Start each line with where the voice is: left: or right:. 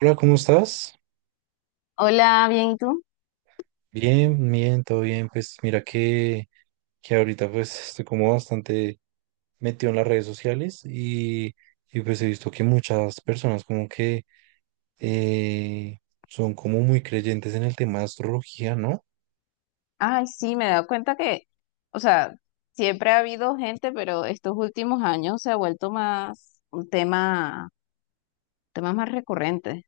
right: Hola, ¿cómo estás?
left: Hola, bien, ¿y tú?
right: Bien, bien, todo bien. Pues mira que ahorita pues estoy como bastante metido en las redes sociales y pues he visto que muchas personas como que eh, son como muy creyentes en el tema de astrología, ¿no?
left: Ay, sí, me he dado cuenta que, o sea, siempre ha habido gente, pero estos últimos años se ha vuelto más un tema, temas más recurrentes.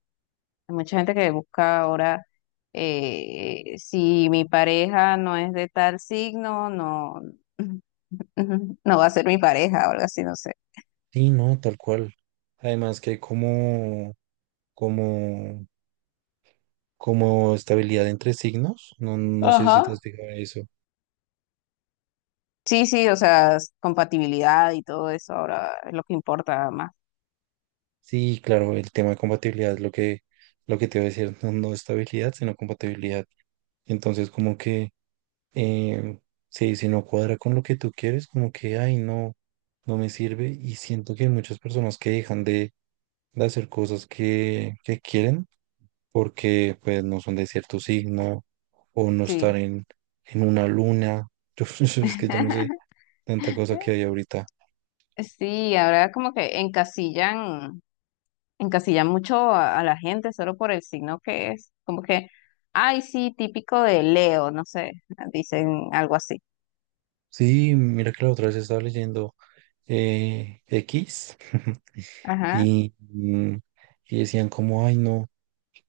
left: Hay mucha gente que busca ahora si mi pareja no es de tal signo, no, no va a ser mi pareja o algo así, no sé.
right: Sí, no, tal cual. Además que hay como, como estabilidad entre signos. No, no sé si
left: Ajá.
right: te has fijado en eso.
left: Sí, sí, o sea, compatibilidad y todo eso ahora es lo que importa más.
right: Sí, claro, el tema de compatibilidad es lo que te voy a decir, no, no estabilidad, sino compatibilidad. Entonces, como que eh, si no cuadra con lo que tú quieres, como que, ay, no, no me sirve. Y siento que hay muchas personas que dejan de hacer cosas que quieren porque pues no son de cierto signo o no estar
left: Sí.
right: en una luna. Yo es que ya no sé tanta cosa que hay ahorita.
left: Sí, ahora como que encasillan. Encasilla mucho a la gente solo por el signo que es. Como que, ay, sí, típico de Leo, no sé, dicen algo así.
right: Sí, mira que la otra vez estaba leyendo X
left: Ajá,
right: y, mm, y decían como, ay, no,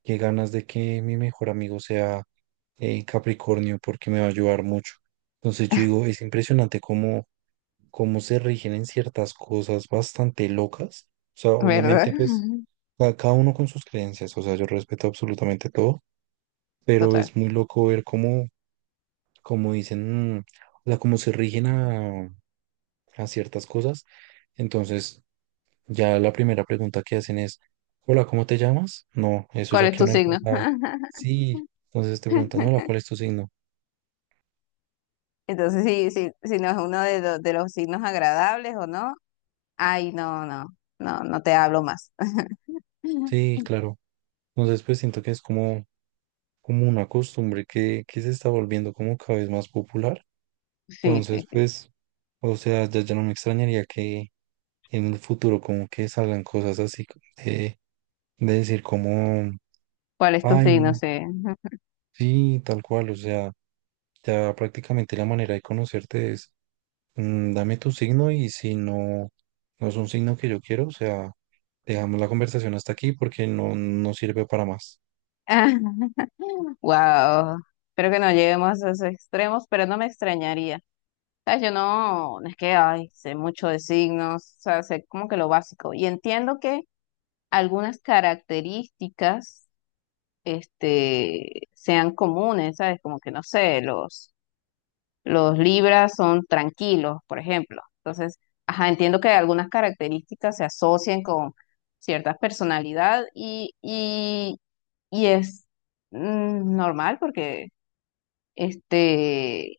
right: qué ganas de que mi mejor amigo sea Capricornio porque me va a ayudar mucho. Entonces yo digo, es impresionante cómo se rigen en ciertas cosas bastante locas. O sea,
left: ¿verdad?
right: obviamente pues
left: Ujú.
right: cada uno con sus creencias, o sea, yo respeto absolutamente todo, pero
left: Total.
right: es muy loco ver cómo dicen, o sea, cómo se rigen a ciertas cosas. Entonces ya la primera pregunta que hacen es, hola, ¿cómo te llamas? No, eso
left: ¿Cuál
right: ya
left: es
right: quedó
left: tu
right: en el
left: signo?
right: pasado. Sí, entonces te preguntan, hola, ¿cuál es tu signo?
left: Entonces, sí, sí, si no es uno de, de los signos agradables o no, ay, no, no, no, no te hablo más.
right: Sí, claro. Entonces, pues siento que es como una costumbre que se está volviendo como cada vez más popular.
left: Sí,
right: Entonces,
left: sí, sí.
right: pues, o sea, ya no me extrañaría que en el futuro como que salgan cosas así de decir como,
left: ¿Cuál es tu
right: ay,
left: signo?
right: no,
left: Sí.
right: sí, tal cual. O sea, ya prácticamente la manera de conocerte es, dame tu signo y si no, no es un signo que yo quiero, o sea, dejamos la conversación hasta aquí porque no, no sirve para más.
left: Wow. Espero que no lleguemos a esos extremos, pero no me extrañaría. Sea, yo no, no es que ay, sé mucho de signos, o sea, sé como que lo básico. Y entiendo que algunas características sean comunes, ¿sabes? Como que no sé, los Libras son tranquilos, por ejemplo. Entonces, ajá, entiendo que algunas características se asocian con cierta personalidad y es normal porque este.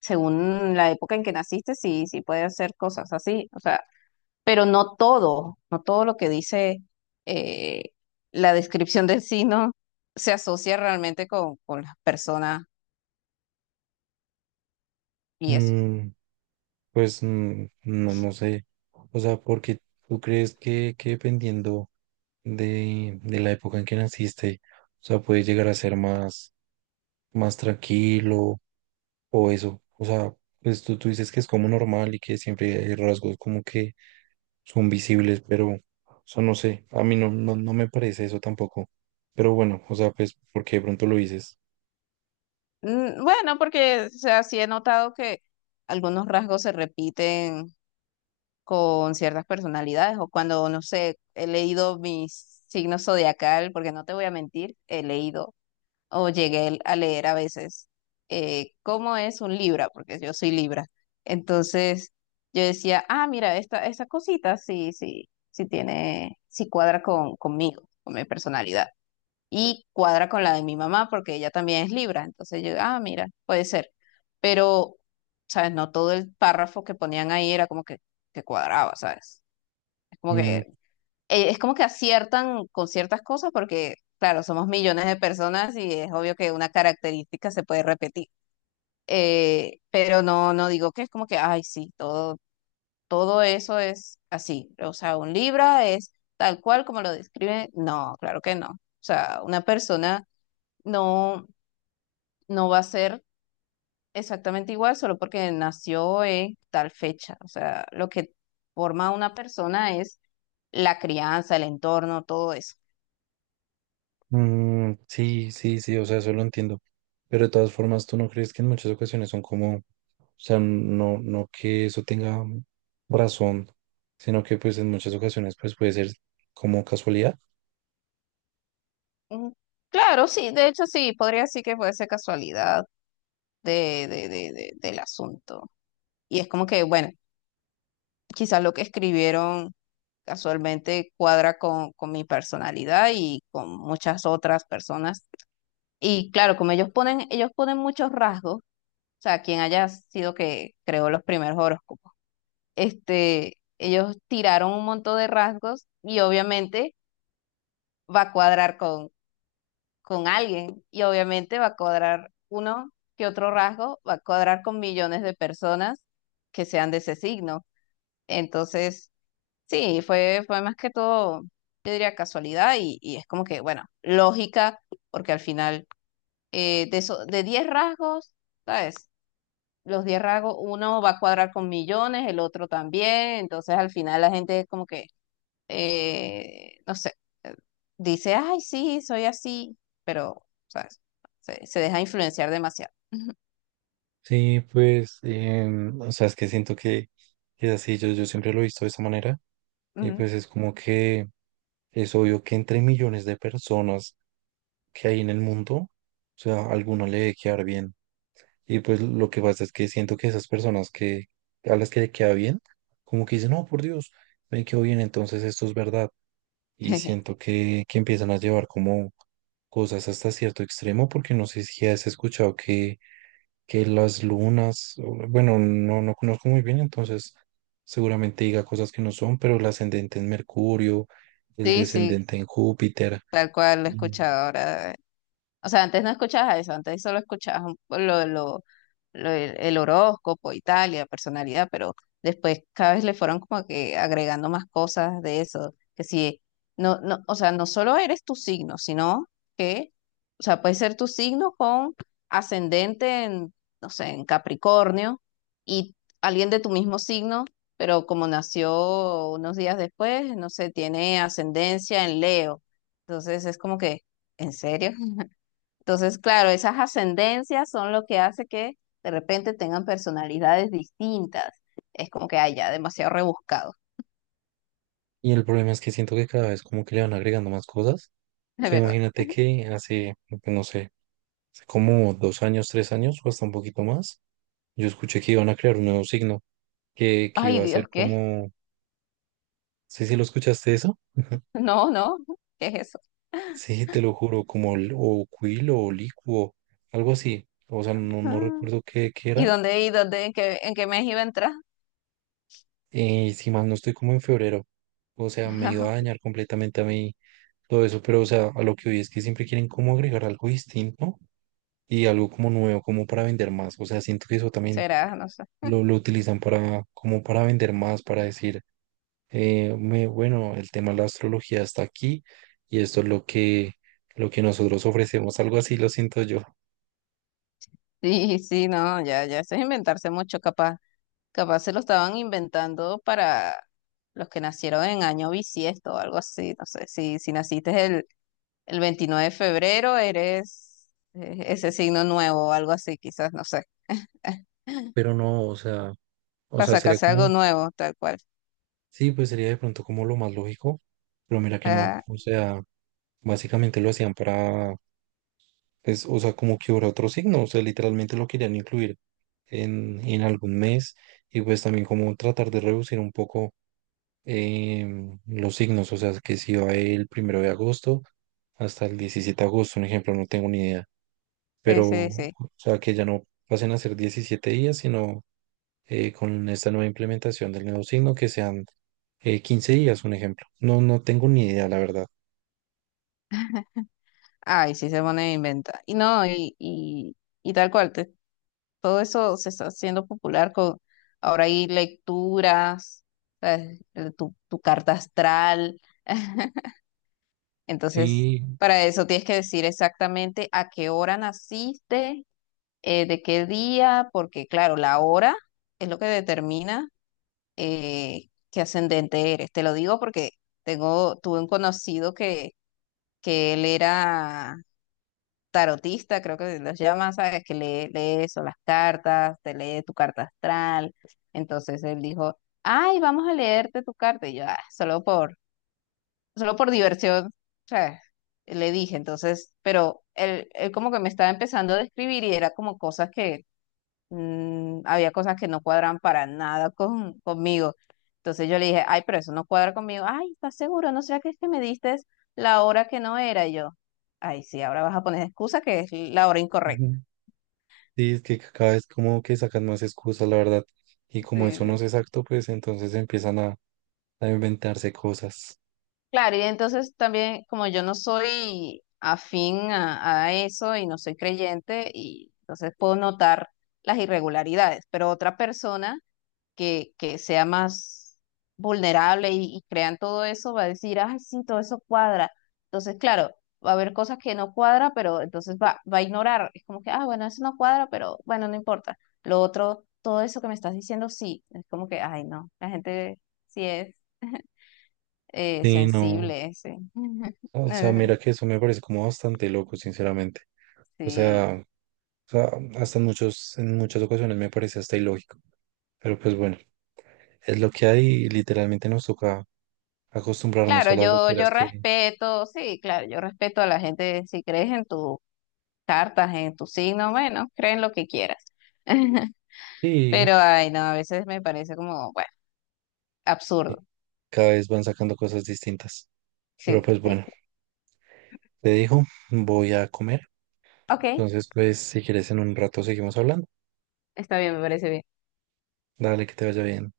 left: según la época en que naciste, sí, sí puede hacer cosas así, o sea, pero no todo, no todo lo que dice eh, la descripción del signo se asocia realmente con las personas y eso.
right: Mm. Pues no, no sé. O sea, porque tú crees que dependiendo de la época en que naciste, o sea, puedes llegar a ser más tranquilo o eso. O sea, pues tú dices que es como normal y que siempre hay rasgos como que son visibles, pero, o sea, no sé. A mí no, no, no me parece eso tampoco. Pero bueno, o sea, pues porque de pronto lo dices.
left: Bueno, porque, o sea, sí he notado que algunos rasgos se repiten con ciertas personalidades o cuando, no sé, he leído mis signos zodiacal, porque no te voy a mentir, he leído o llegué a leer a veces cómo es un libra, porque yo soy libra. Entonces yo decía, ah, mira, esta cosita sí, sí, sí tiene, sí cuadra con, conmigo, con mi personalidad. Y cuadra con la de mi mamá, porque ella también es libra. Entonces yo, ah, mira, puede ser. Pero, ¿sabes? No todo el párrafo que ponían ahí era como que cuadraba, ¿sabes? Es como que
right: Mm.
left: es como que aciertan con ciertas cosas porque, claro, somos millones de personas y es obvio que una característica se puede repetir. Pero no, no digo que es como que, ay, sí, todo, todo eso es así. O sea, un Libra es tal cual como lo describe. No, claro que no. O sea, una persona no, no va a ser exactamente igual solo porque nació en tal fecha. O sea, lo que forma a una persona es la crianza, el entorno, todo eso.
right: Mm, sí, sí, sí, o sea, eso lo entiendo. Pero de todas formas, ¿tú no crees que en muchas ocasiones son como, o sea, no, no que eso tenga razón, sino que pues en muchas ocasiones pues puede ser como casualidad?
left: Mm, Claro, sí, de hecho sí, podría decir que puede ser casualidad del asunto. Y es como que, bueno, quizás lo que escribieron casualmente cuadra con mi personalidad y con muchas otras personas. Y claro, como ellos ponen muchos rasgos, o sea, quien haya sido que creó los primeros horóscopos, ellos tiraron un montón de rasgos y obviamente va a cuadrar con alguien y obviamente va a cuadrar uno que otro rasgo, va a cuadrar con millones de personas que sean de ese signo. Entonces, sí, fue más que todo, yo diría casualidad y es como que, bueno, lógica, porque al final de eso, de 10 rasgos, ¿sabes? Los 10 rasgos, uno va a cuadrar con millones, el otro también, entonces al final la gente es como que no sé, eh, dice, ay, sí, soy así, pero, sabes se deja influenciar demasiado.
right: Sí, pues, o sea, es que siento que es así, yo siempre lo he visto de esa manera y
left: Ujú.
right: pues es como que es obvio que entre millones de personas que hay en el mundo, o sea, alguno le debe quedar bien. Y pues lo que pasa es que siento que esas personas que a las que le queda bien, como que dicen, no, por Dios, me quedó bien, entonces esto es verdad. Y siento que empiezan a llevar como cosas hasta cierto extremo, porque no sé si has escuchado que las lunas, bueno, no, no conozco muy bien, entonces seguramente diga cosas que no son, pero el ascendente en Mercurio, el
left: Sí, sí,
right: descendente en Júpiter.
left: tal cual lo he
right: Y,
left: escuchado ahora. O sea, antes no escuchabas eso, antes solo escuchabas un lo, el horóscopo y tal, y la personalidad, pero después cada vez le fueron como que agregando más cosas de eso, que si, no, no, o sea, no solo eres tu signo, sino que, o sea, puede ser tu signo con ascendente en, no sé, en Capricornio, y alguien de tu mismo signo, pero como nació unos días después, no sé, tiene ascendencia en Leo. Entonces es como que, ¿en serio? Entonces, claro, esas ascendencias son lo que hace que de repente tengan personalidades distintas. Es como que haya demasiado rebuscado,
right: y el problema es que siento que cada vez como que le van agregando más cosas.
left: de
right: Sea,
left: verdad.
right: imagínate que hace, pues, no sé, hace como 2 años, 3 años o hasta un poquito más, yo escuché que iban a crear un nuevo signo, que
left: Ay,
right: iba a ser
left: Dios, ¿qué?
right: como, sí, sí, ¿lo escuchaste eso?
left: No, no, ¿qué es eso?
right: Sí, te lo juro, como o quilo o licuo, algo así. O sea, no, no
left: Ah,
right: recuerdo qué era.
left: y dónde, en qué mes iba a entrar?
right: Y si mal no estoy como en febrero. O sea, me iba a dañar completamente a mí todo eso, pero o sea, a lo que hoy es que siempre quieren como agregar algo distinto y algo como nuevo, como para vender más. O sea, siento que eso también
left: Será, no sé.
right: lo utilizan para, como para vender más, para decir, bueno, el tema de la astrología está aquí y esto es lo que nosotros ofrecemos, algo así lo siento yo,
left: Sí, sí, no, ya, ya, eso es inventarse mucho, capaz, capaz se lo estaban inventando para los que nacieron en año bisiesto o algo así, no sé, si, si naciste El 29 de febrero eres ese signo nuevo o algo así, quizás, no sé.
right: pero no, o sea, o
left: Para
right: sea, sería
left: sacarse algo
right: como,
left: nuevo, tal cual.
right: sí, pues sería de pronto como lo más lógico, pero mira que no,
left: Ajá,
right: o sea, básicamente lo hacían para, pues, o sea, como que hubiera otro signo, o sea, literalmente lo querían incluir en algún mes y pues también como tratar de reducir un poco los signos, o sea, que si va el 1 de agosto hasta el 17 de agosto, un ejemplo, no tengo ni idea,
left: sí,
right: pero,
left: sí,
right: o
left: sí.
right: sea, que ya no pasen a ser 17 días, sino con esta nueva implementación del nuevo signo que sean 15 días, un ejemplo. No, no tengo ni idea, la verdad.
left: Ay, sí se pone a inventa. Y no, y tal cual, todo eso se está haciendo popular con, ahora hay lecturas, ¿sabes? Tu, tu carta astral. Entonces,
right: Sí,
left: para eso tienes que decir exactamente a qué hora naciste, de qué día, porque claro, la hora es lo que determina qué ascendente eres. Te lo digo porque tengo, tuve un conocido que él era tarotista, creo que los llama, ¿sabes? Que lee, lee eso, las cartas, te lee tu carta astral. Entonces él dijo, ay, vamos a leerte tu carta. Y yo, "Ah, solo por, solo por diversión, ¿sabes? Le dije, entonces, pero él como que me estaba empezando a describir y era como cosas que había cosas que no cuadran para nada con, conmigo. Entonces yo le dije, ay, pero eso no cuadra conmigo. Ay, ¿estás seguro? ¿No será que es que me diste la hora que no era? Y yo, ay, sí, ahora vas a poner excusa que es la hora incorrecta.
right: ujú, sí, es que cada vez como que sacan más excusas, la verdad, y como
left: Sí,
right: eso
left: sí.
right: no es exacto, pues entonces empiezan a, inventarse cosas.
left: Claro, y entonces también, como yo no soy afín a eso y no soy creyente, y entonces puedo notar las irregularidades, pero otra persona que sea más vulnerable y crean todo eso, va a decir, ay, sí, todo eso cuadra. Entonces, claro, va a haber cosas que no cuadra, pero entonces va, va a ignorar. Es como que, ah, bueno, eso no cuadra, pero bueno, no importa. Lo otro, todo eso que me estás diciendo, sí. Es como que, ay, no, la gente sí es
right: Sí, no.
left: sensible, sí.
right: O sea,
left: Eh,
right: mira que eso me parece como bastante loco, sinceramente. O
left: Sí.
right: sea, o sea, hasta en muchas ocasiones me parece hasta ilógico. Pero pues bueno, es lo que hay y literalmente nos toca acostumbrarnos
left: Claro,
right: a las
left: yo,
right: loqueras
left: yo
right: que
left: respeto, sí, claro, yo respeto a la gente, si crees en tus cartas, en tu signo, bueno, creen lo que quieras.
right: sí,
left: Pero, ay, no, a veces me parece como, bueno, absurdo.
right: que cada vez van sacando cosas distintas. Pero
left: Sí,
right: pues
left: sí,
right: bueno,
left: sí.
right: te dijo, voy a comer.
left: Ok,
right: Entonces, pues si quieres en un rato seguimos hablando.
left: está bien, me parece bien.
right: Dale, que te vaya bien.